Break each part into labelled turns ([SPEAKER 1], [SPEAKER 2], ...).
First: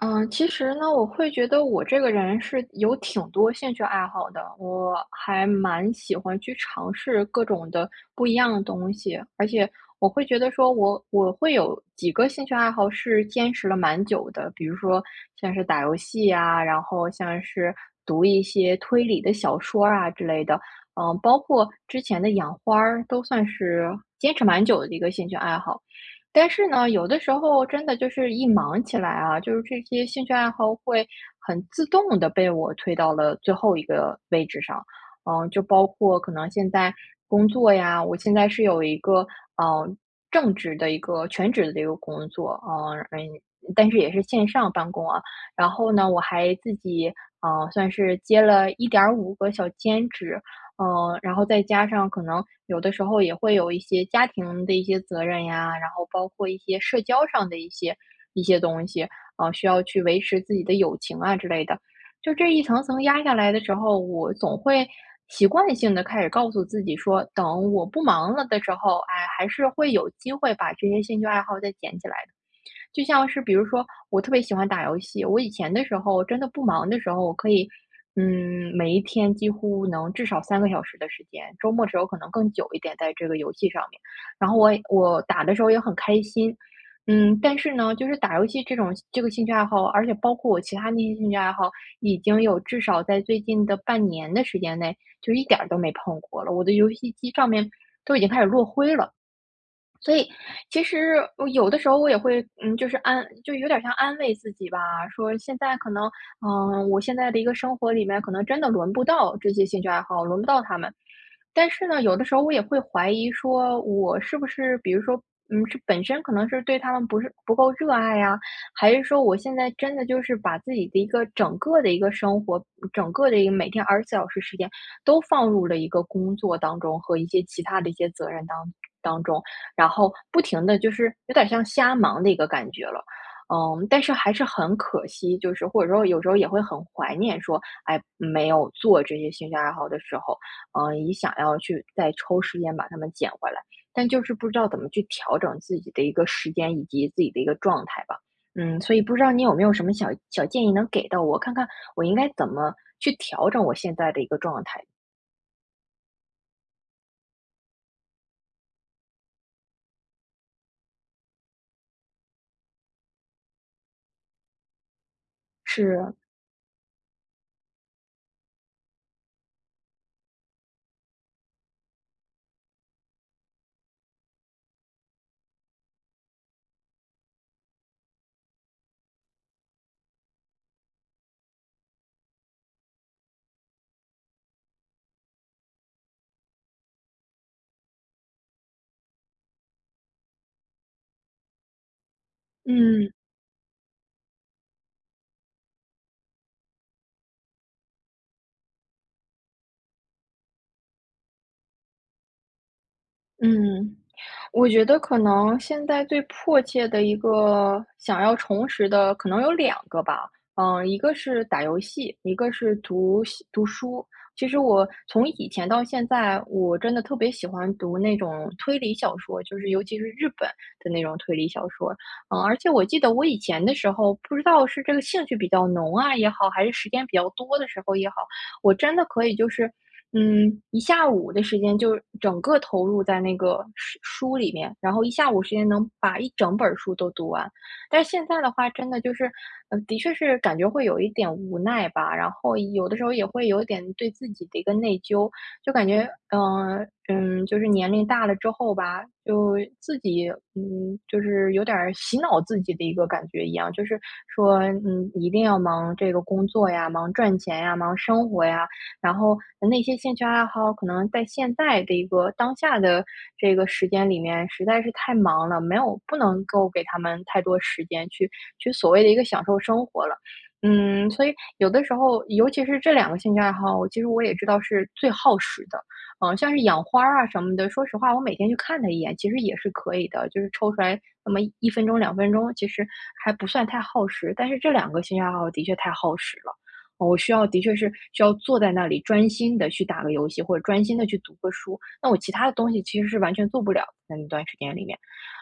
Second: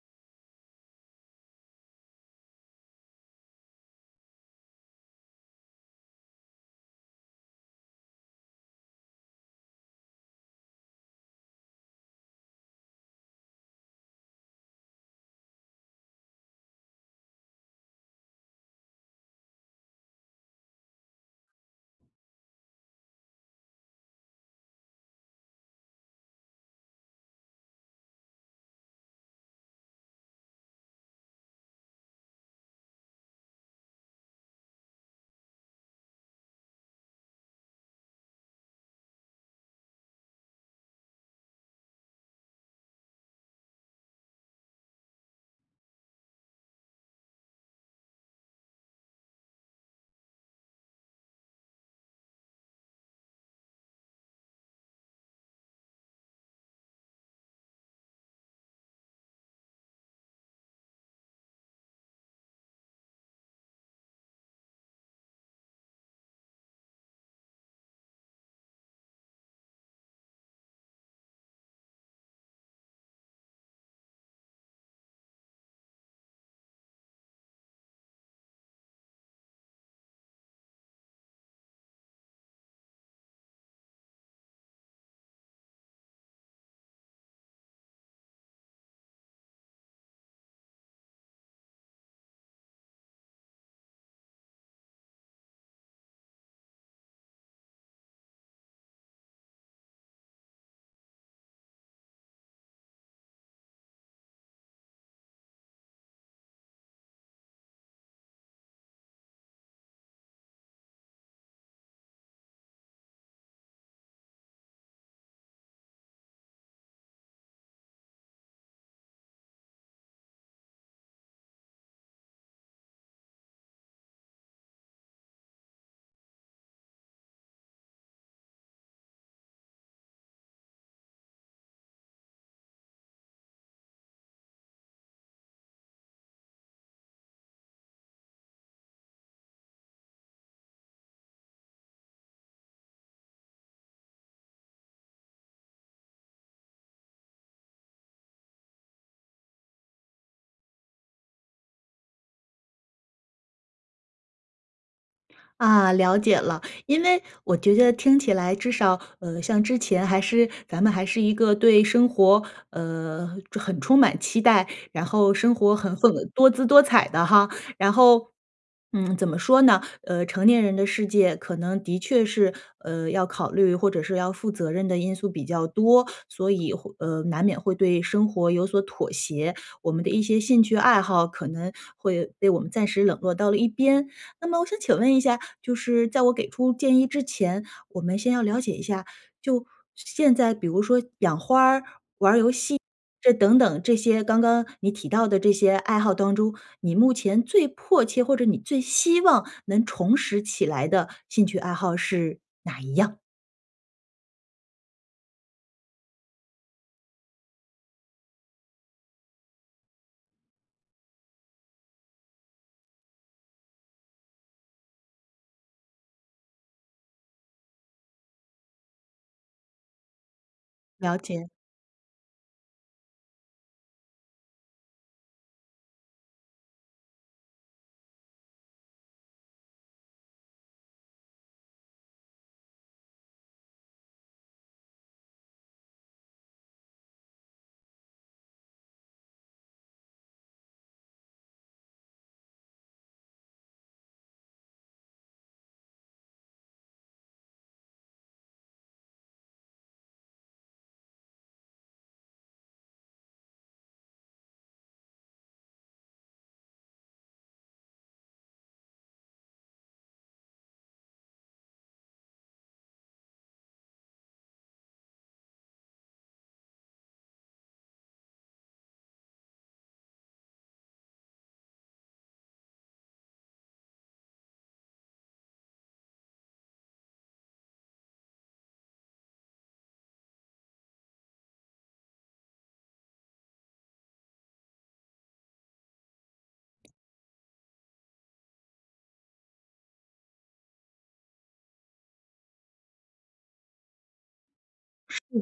[SPEAKER 1] 嗯，其实呢，我会觉得我这个人是有挺多兴趣爱好的，我还蛮喜欢去尝试各种的不一样的东西，而且我会觉得说我会有几个兴趣爱好是坚持了蛮久的，比如说像是打游戏啊，然后像是读一些推理的小说啊之类的，包括之前的养花儿都算是坚持蛮久的一个兴趣爱好。但是呢，有的时候真的就是一忙起来啊，就是这些兴趣爱好会很自动的被我推到了最后一个位置上。就包括可能现在工作呀，我现在是有一个，嗯正职的一个全职的一个工作，但是也是线上办公啊。然后呢，我还自己，算是接了1.5个小兼职，然后再加上可能有的时候也会有一些家庭的一些责任呀，然后包括一些社交上的一些东西，需要去维持自己的友情啊之类的。就这一层层压下来的时候，我总会习惯性的开始告诉自己说，等我不忙了的时候，哎，还是会有机会把这些兴趣爱好再捡起来的。就像是比如说，我特别喜欢打游戏，我以前的时候真的不忙的时候，我可以，每一天几乎能至少3个小时的时间，周末时候可能更久一点在这个游戏上面。然后我打的时候也很开心，但是呢，就是打游戏这种这个兴趣爱好，而且包括我其他那些兴趣爱好，已经有至少在最近的半年的时间内，就一点儿都没碰过了。我的游戏机上面都已经开始落灰了。所以其实我有的时候我也会，就是就有点像安慰自己吧，说现在可能，我现在的一个生活里面，可能真的轮不到这些兴趣爱好，轮不到他们。但是呢，有的时候我也会怀疑说，我是不是，比如说，是本身可能是对他们不是不够热爱呀，还是说我现在真的就是把自己的一个整个的一个生活，整个的一个每天24小时时间，都放入了一个工作当中和一些其他的一些责任当中。然后不停的就是有点像瞎忙的一个感觉了。但是还是很可惜，就是或者说有时候也会很怀念说，哎，没有做这些兴趣爱好的时候，也想要去再抽时间把它们捡回来，但就是不知道怎么去调整自己的一个时间以及自己的一个状态吧。所以不知道你有没有什么小小建议能给到我，看看我应该怎么去调整我现在的一个状态？
[SPEAKER 2] 啊，了解了。因为我觉得听起来至少，像之前还是咱们还是一个对生活，很充满期待，然后生活很丰
[SPEAKER 1] 是，
[SPEAKER 2] 多姿多彩的哈。然后，嗯，怎么说呢？成年人的世界可能的确是，要考虑或者是要负责任的因素比较多，所以会难免会对生活有所妥协。我们的一些兴趣爱好可能会被我们暂时冷落到了一边。那么我想请问一下，就是在我给出建议之前，我们先要了解一下，就现在比如说养花儿，
[SPEAKER 1] 嗯
[SPEAKER 2] 这等等这些刚刚你提到的这些爱好当中，你目前最迫切或者你最希望能重拾起来的兴趣爱好是
[SPEAKER 1] 嗯。我觉得可能现在最迫切的一个想要重拾的，可能有两个吧。一个是打游戏，一个是读书。其实我从以前到现在，我真的特别喜欢读那种推理小说，就是尤其是日本的那种
[SPEAKER 2] 了
[SPEAKER 1] 推理
[SPEAKER 2] 解？
[SPEAKER 1] 小说。而且我记得我以前的时候，不知道是这个兴趣比较浓啊也好，还是时间比较多的时候也好，我真的可以就是一下午的时间就整个投入在那个书里面，然后一下午时间能把一整本儿书都读完。但是现在的话，真的就是，的确是感觉会有一点无奈吧，然后有的时候也会有一点对自己的一个内疚，就感觉，就是年龄大了之后吧，就自己，就是有点儿洗脑自己的一个感觉一样，就是说，一定要忙这个工作呀，忙赚钱呀，忙生活呀，然后那些兴趣爱好可能在现在的一个当下的这个时间里面实在是太忙了，没有不能够给他们太多时间去所谓的一个享受生活了。所以有的时候，尤其是这两个兴趣爱好，我其实我也知道是最耗时的。像是养花儿啊什么的，说实话，我每天去看它一眼，其实也是可以的，就是抽出来那么1分钟、2分钟，其实还不算太耗时。但是这两个兴趣爱好的确太耗时了。我需要的确是需要坐在那里专心的去打个游戏，或者专心的去读个书，那我其他的东西其实是完全做不了在那段时间里面。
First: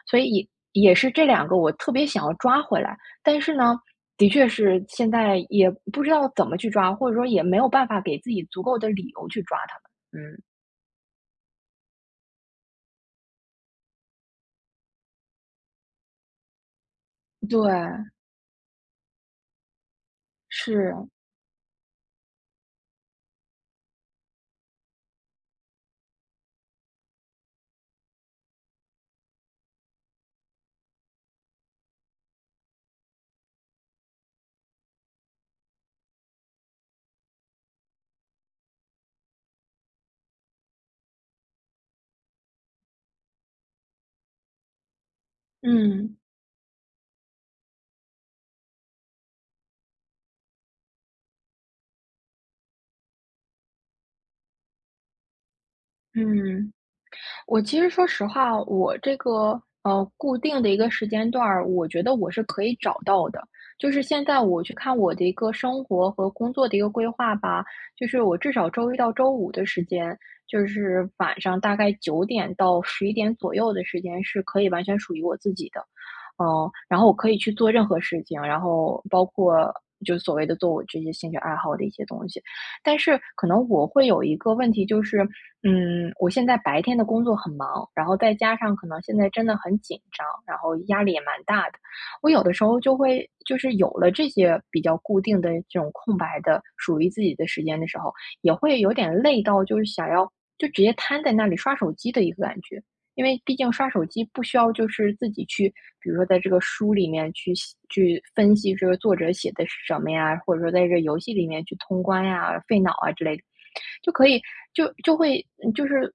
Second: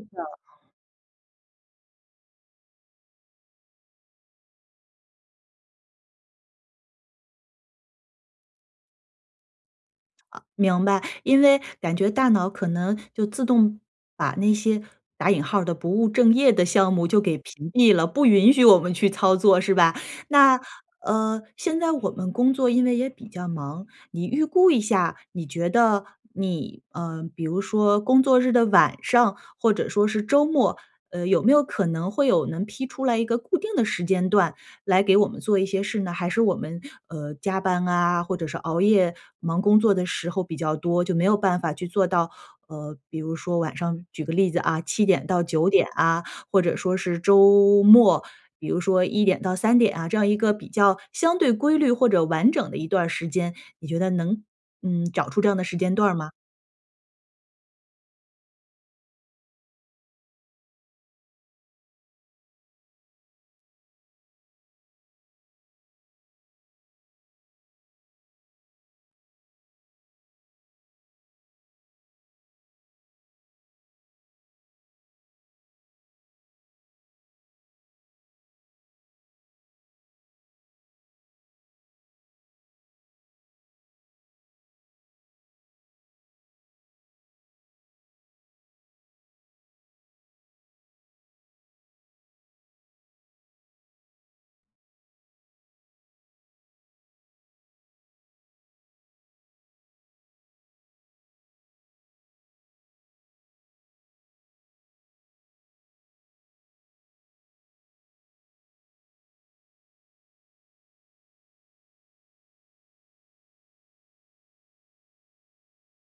[SPEAKER 1] 所以也是这两个我特别想要抓回来，但是呢，的确是现在也不知道怎么去抓，或者说也没有办法给自己足够的理由去抓它们。嗯，
[SPEAKER 2] 明白，因为感觉大脑可能就自动把那些打引号儿的不务正业的项目就给屏蔽了，
[SPEAKER 1] 对，
[SPEAKER 2] 不允许我们去操作，是吧？那
[SPEAKER 1] 是，
[SPEAKER 2] 现在我们工作因为也比较忙，你预估一下，你觉得你比如说工作日的晚上，或者说是周末，有没有可能会有能批出来一个固定的时间段，来给我们做一些事呢？还是我们呃加班啊，或者是熬夜忙工作的时候比较多，就没有办法去做到比如说晚上举个例子啊，七点到九点
[SPEAKER 1] 嗯，
[SPEAKER 2] 啊，或者说是周末，比如说一点到三点啊，这样一个比较相对规律或者完整的一段儿时间，你觉得能找出这样的时间段儿吗？
[SPEAKER 1] 嗯。我其实说实话，我这个固定的一个时间段儿，我觉得我是可以找到的。就是现在我去看我的一个生活和工作的一个规划吧，就是我至少周一到周五的时间，就是晚上大概9点到11点左右的时间是可以完全属于我自己的。然后我可以去做任何事情，然后包括就所谓的做我这些兴趣爱好的一些东西。但是可能我会有一个问题，就是，我现在白天的工作很忙，然后再加上可能现在真的很紧张，然后压力也蛮大的。我有的时候就会，就是有了这些比较固定的这种空白的属于自己的时间的时候，也会有点累到，就是想要就直接瘫在那里刷手机的一个感觉。因为毕竟刷手机不需要就是自己去，比如说在这个书里面去写去分析这个作者写的是什么呀，或者说在这游戏里面去通关呀、费脑啊之类的，就可以就就会就是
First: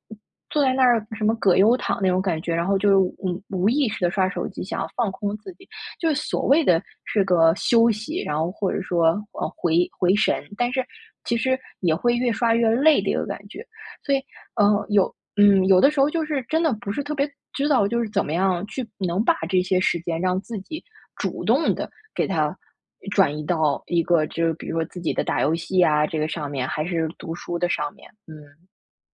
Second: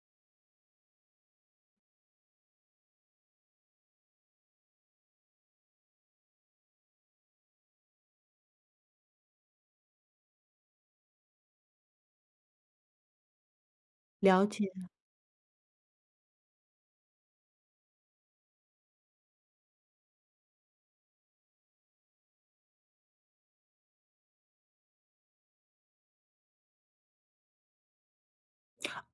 [SPEAKER 1] 坐在那儿什么葛优躺那种感觉，然后就是无意识的刷手机，想要放空自己，就是所谓的是个休息，然后或者说回神，但是其实也会越刷越累的一个感觉。所以，
[SPEAKER 2] 了解。
[SPEAKER 1] 呃，有有的时候就是真的不是特别知道，就是怎么样去能把这些时间让自己主动的给它转移到一个就是比如说自己的打游戏啊，这个上面，还是读书的上面。嗯，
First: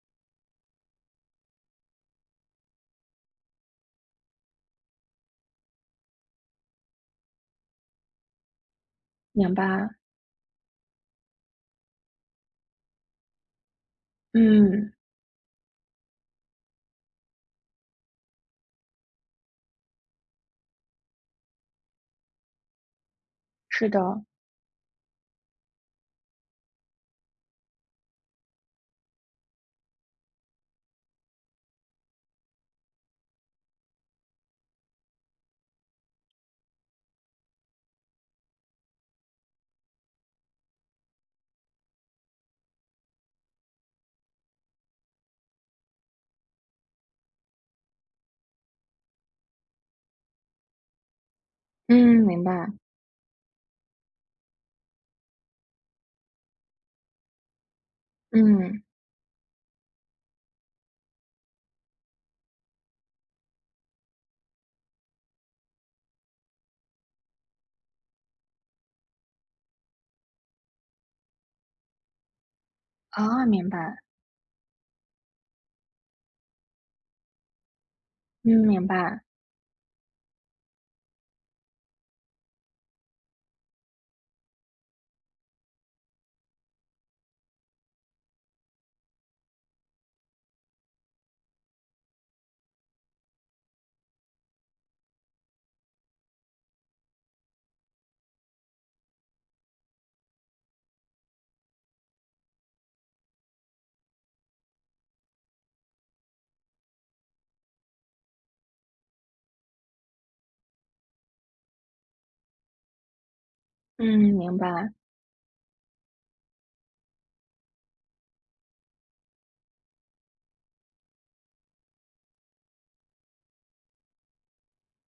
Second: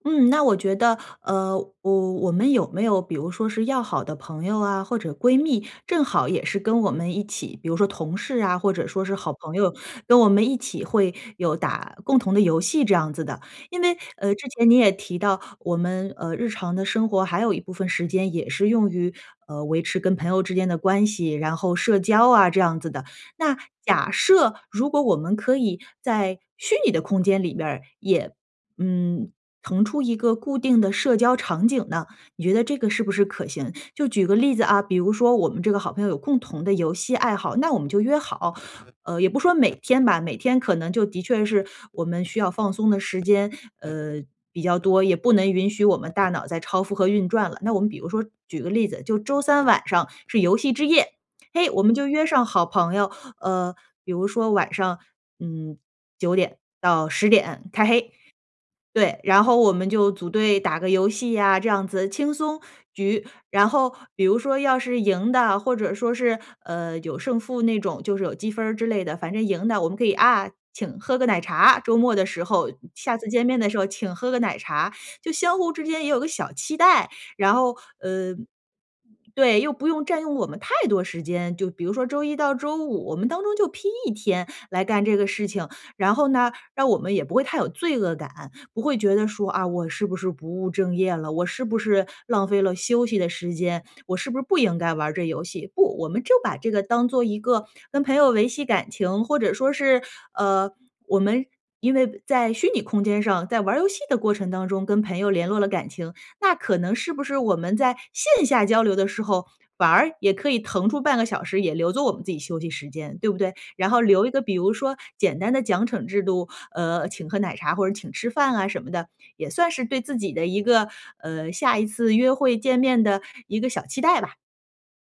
[SPEAKER 2] 嗯，那我觉得，我们有没有比如说是要好的朋友啊，或者闺蜜，正好也是跟我们一起，比如说同事啊，或者说是好
[SPEAKER 1] 明
[SPEAKER 2] 朋友，
[SPEAKER 1] 白。
[SPEAKER 2] 跟我们一起会有打共同的游戏这样子的。因为，之前你也
[SPEAKER 1] 嗯，
[SPEAKER 2] 提到，我们呃日常的生活还有一部分时间也是用于维持跟朋友之间的关系，然后社交啊这样子的。那
[SPEAKER 1] 是
[SPEAKER 2] 假
[SPEAKER 1] 的。
[SPEAKER 2] 设如果我们可以在虚拟的空间里边儿也。嗯，腾出一个固定的社交场景呢？你觉得这个是不是可行？就举个例子啊，比如说我们这个好朋友有共同的游戏爱好，那我们就约好，也不说每天吧，每天可能就的确是我们需要放松的时间，呃，比较多，也不能允许我们大脑在超负荷运转了。那我们比如说举个例子，就周三晚上是游戏之夜，嘿，我们就
[SPEAKER 1] 嗯，
[SPEAKER 2] 约上
[SPEAKER 1] 明
[SPEAKER 2] 好
[SPEAKER 1] 白。
[SPEAKER 2] 朋友，呃，比如说晚上，嗯，九点到十点开黑，
[SPEAKER 1] 嗯，
[SPEAKER 2] 对，然后我们就组队打个游戏呀，这样子轻松局。然后比如说要是赢的，或者说是，有胜负那种，就是有积分儿之类的，反正赢的我们可以啊，请喝个奶茶，周末的时候，下次见
[SPEAKER 1] 啊，
[SPEAKER 2] 面的
[SPEAKER 1] 明
[SPEAKER 2] 时候
[SPEAKER 1] 白。
[SPEAKER 2] 请喝个奶茶，就相互之间也有个小期待。然后，呃
[SPEAKER 1] 嗯，明白。
[SPEAKER 2] 对，又不用占用我们太多时间，就比如说周一到周五，我们当中就拼一天来干这个事情。然后呢，让我们也不会太有罪恶感，不会觉得说啊，我是不是不务正业了？我是不是浪费了休息的时间？我是不是不应该玩儿这游戏？不，我们就把这个当做一个跟朋友维系感情，或者说是呃，我们因为在虚拟空间上，在玩儿游戏的过程当中跟朋友联络了感情，那可能是不是我们在线下交流的时候，反而也可以腾出半个小时，也留作我们自己休息时间，对不对？然后
[SPEAKER 1] 嗯，
[SPEAKER 2] 留一个比
[SPEAKER 1] 明
[SPEAKER 2] 如
[SPEAKER 1] 白。
[SPEAKER 2] 说简单的奖惩制度，请喝奶茶或者请吃饭啊什么的，也算是对自己的一个，下一次约会见面的一个小期待吧，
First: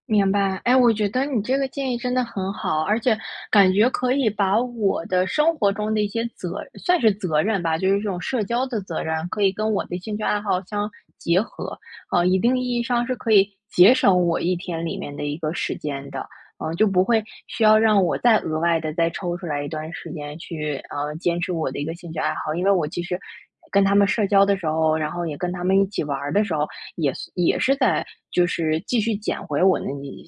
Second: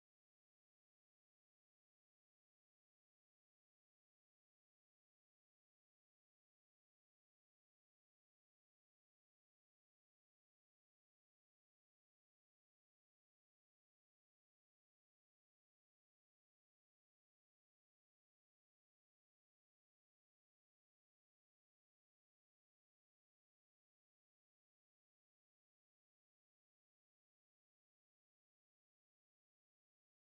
[SPEAKER 1] 明白，哎，我觉得你这个建议真的很好，而且感觉可以把我的生活中的一些责，算是责任吧，就是这种社交的责任，可以跟我的兴趣爱好相结合，啊、一定意义上是可以节省我一天里面的一个时间的。就不会需要让我再额外的再抽出来一段时间去，坚持我的一个兴趣爱好。因为我其实跟他们社交的时候，然后也跟他们一起玩儿的时候，也是也是在就是继续捡回我那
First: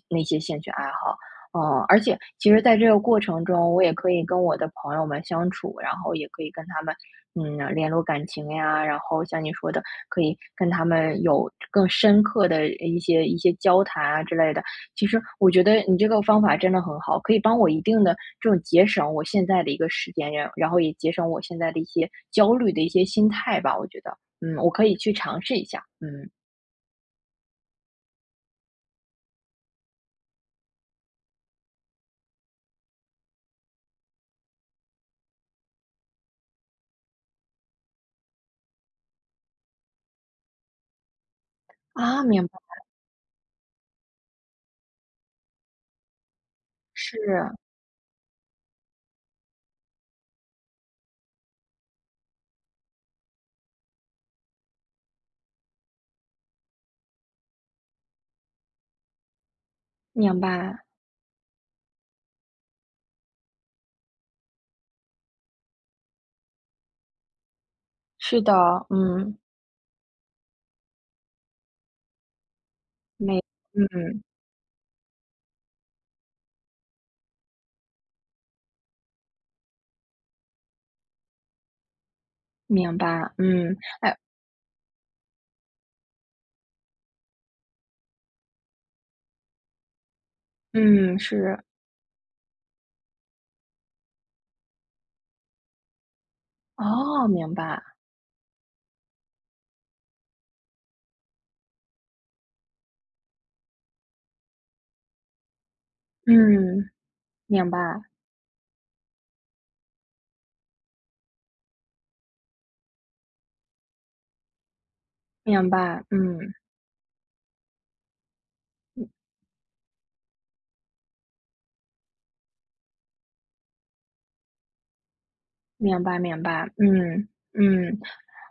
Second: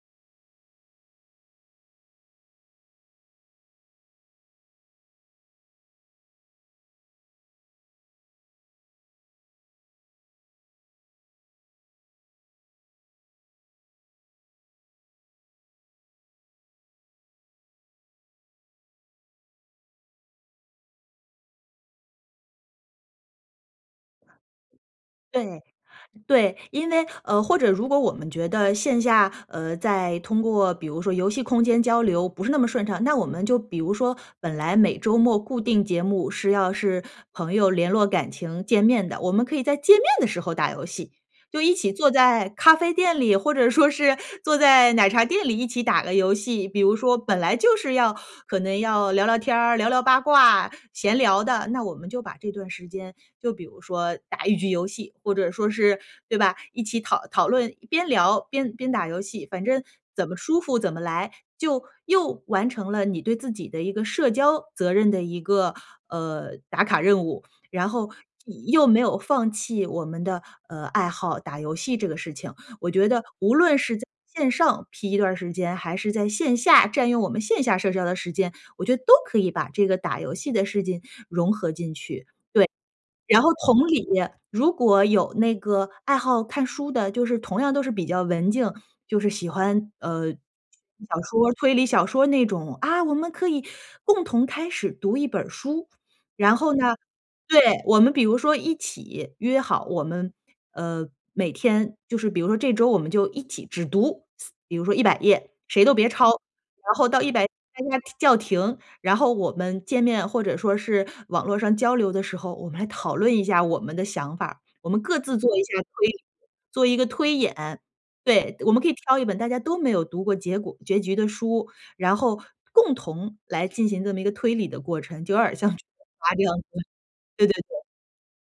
[SPEAKER 1] 那些兴趣爱好。而且其实在这个过程中，我也可以跟我的朋友们相处，然后也可以跟他们，联络感情呀，然后像你说的，可以跟他们有更深刻的一些交谈啊之类的。其实我觉得你这个方法真的很好，可以帮我一定的这种节省我现在的一个时间，然后也节省我现在的一些焦虑的一些心态吧，我觉得，我可以去尝试
[SPEAKER 2] 对。
[SPEAKER 1] 一下，嗯，
[SPEAKER 2] 对，因为呃，或者如果我们觉得线下呃，在通过比如说游戏空间交流不是那么顺畅，那我们就比如说本来每周末固定节目是要是朋友联络感情见面的，我们可以在见面的时候打游戏，就一起坐
[SPEAKER 1] 啊，明
[SPEAKER 2] 在
[SPEAKER 1] 白，
[SPEAKER 2] 咖啡店里，或者说是坐在奶茶店里一起打个游戏。比如说本
[SPEAKER 1] 是，
[SPEAKER 2] 来就是要可能要聊聊天儿、聊聊八卦、闲聊的，那我们就把这段时间就比如说打一局游戏，或者说是对吧，一起讨论，边聊边打游戏，反正怎么
[SPEAKER 1] 明
[SPEAKER 2] 舒服
[SPEAKER 1] 白，
[SPEAKER 2] 怎么来，就又完成了你对自己的一个社交责任的一个呃打卡任务，然后
[SPEAKER 1] 是的，
[SPEAKER 2] 又没有
[SPEAKER 1] 嗯，
[SPEAKER 2] 放弃我们的呃爱好打游戏这个事情。我觉得
[SPEAKER 1] 没，
[SPEAKER 2] 无论是在
[SPEAKER 1] 嗯，
[SPEAKER 2] 线上批一段时间，还是在线下占用我们线下社交的时间，我觉得都可以把这个打游戏的事情融合进去。对。
[SPEAKER 1] 明白，
[SPEAKER 2] 然后
[SPEAKER 1] 嗯，
[SPEAKER 2] 同理，
[SPEAKER 1] 哎，
[SPEAKER 2] 如果有那个爱好看书的，就是同样都是比较文静，就是喜欢，
[SPEAKER 1] 嗯，
[SPEAKER 2] 小说、
[SPEAKER 1] 是，
[SPEAKER 2] 推理小说那种，啊，我们可以共同开始读一本书。然后呢
[SPEAKER 1] 哦，明
[SPEAKER 2] 对，
[SPEAKER 1] 白，
[SPEAKER 2] 我们比如说一起约好，我们，每天就是比如说这周我们就一起只读，比如说100页，谁都别抄，
[SPEAKER 1] 嗯，
[SPEAKER 2] 然后到一百
[SPEAKER 1] 明白，
[SPEAKER 2] 大家叫停，然后我们见面或者说是网络上交流的时候，我们来讨论一下我们的想法儿我们各自做一
[SPEAKER 1] 明
[SPEAKER 2] 下
[SPEAKER 1] 白，
[SPEAKER 2] 推
[SPEAKER 1] 嗯，
[SPEAKER 2] 做一个推演。对，我们可以挑一本大家都没有读过结局的书，然后共同来进行这么一个推理的过程，就有点儿像这
[SPEAKER 1] 明
[SPEAKER 2] 个
[SPEAKER 1] 白，
[SPEAKER 2] 花
[SPEAKER 1] 明
[SPEAKER 2] 这样
[SPEAKER 1] 白，
[SPEAKER 2] 子。
[SPEAKER 1] 嗯，
[SPEAKER 2] 对对对，
[SPEAKER 1] 嗯。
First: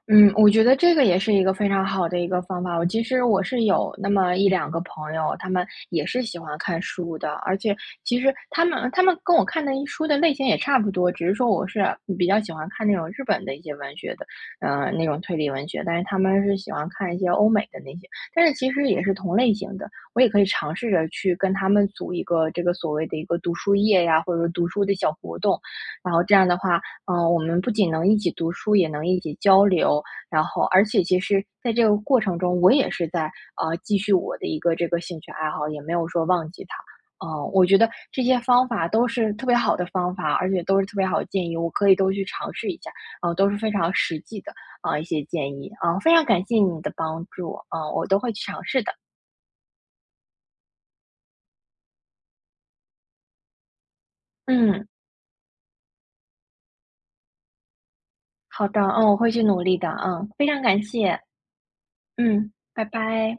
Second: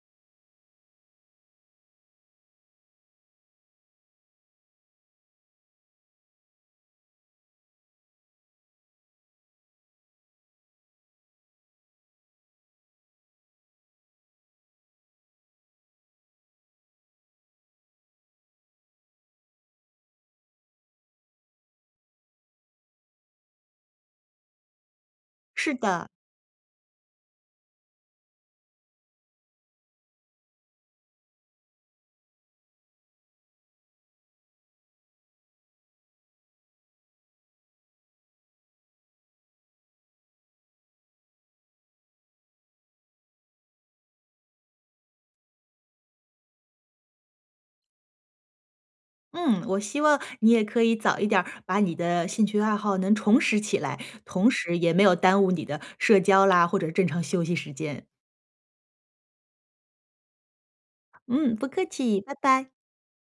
[SPEAKER 1] 我觉得这个也是一个非常好的一个方法。我其实我是有那么一两个朋友，他们也是喜欢看书的，而且其实他们跟我看的一书的类型也差不多，只是说我是比较喜欢看那种日本的一些文学的，那种推理文学，但是他们是喜欢看一些欧美的那些，但是其实也是同类型的。我也可以尝试着去跟他们组一个这个所谓的一个读书夜呀，或者说读书的小活动，
[SPEAKER 2] 是的，
[SPEAKER 1] 然后这样的话，我们不仅能一起读书，也能一起交流，然后而且其实在这个过程中，我也是在，继续我的一个这个兴趣爱好，也没有说忘记它。我觉得这些方法都是特别好的方法，而且都是特别好的建议，我可以都去尝试一下，都是非常实际的，啊一些建议，啊，非常感谢你的帮助，啊，我都会去尝试的。
[SPEAKER 2] 嗯，我希望你也可以早一点儿把你的兴趣爱好能重拾起来，同时
[SPEAKER 1] 嗯，
[SPEAKER 2] 也没有耽误你的社交啦，或者正常休息时间。
[SPEAKER 1] 好的，嗯，我会去努力的，嗯，非常感谢，
[SPEAKER 2] 嗯，不客气，拜
[SPEAKER 1] 嗯，
[SPEAKER 2] 拜。
[SPEAKER 1] 拜拜。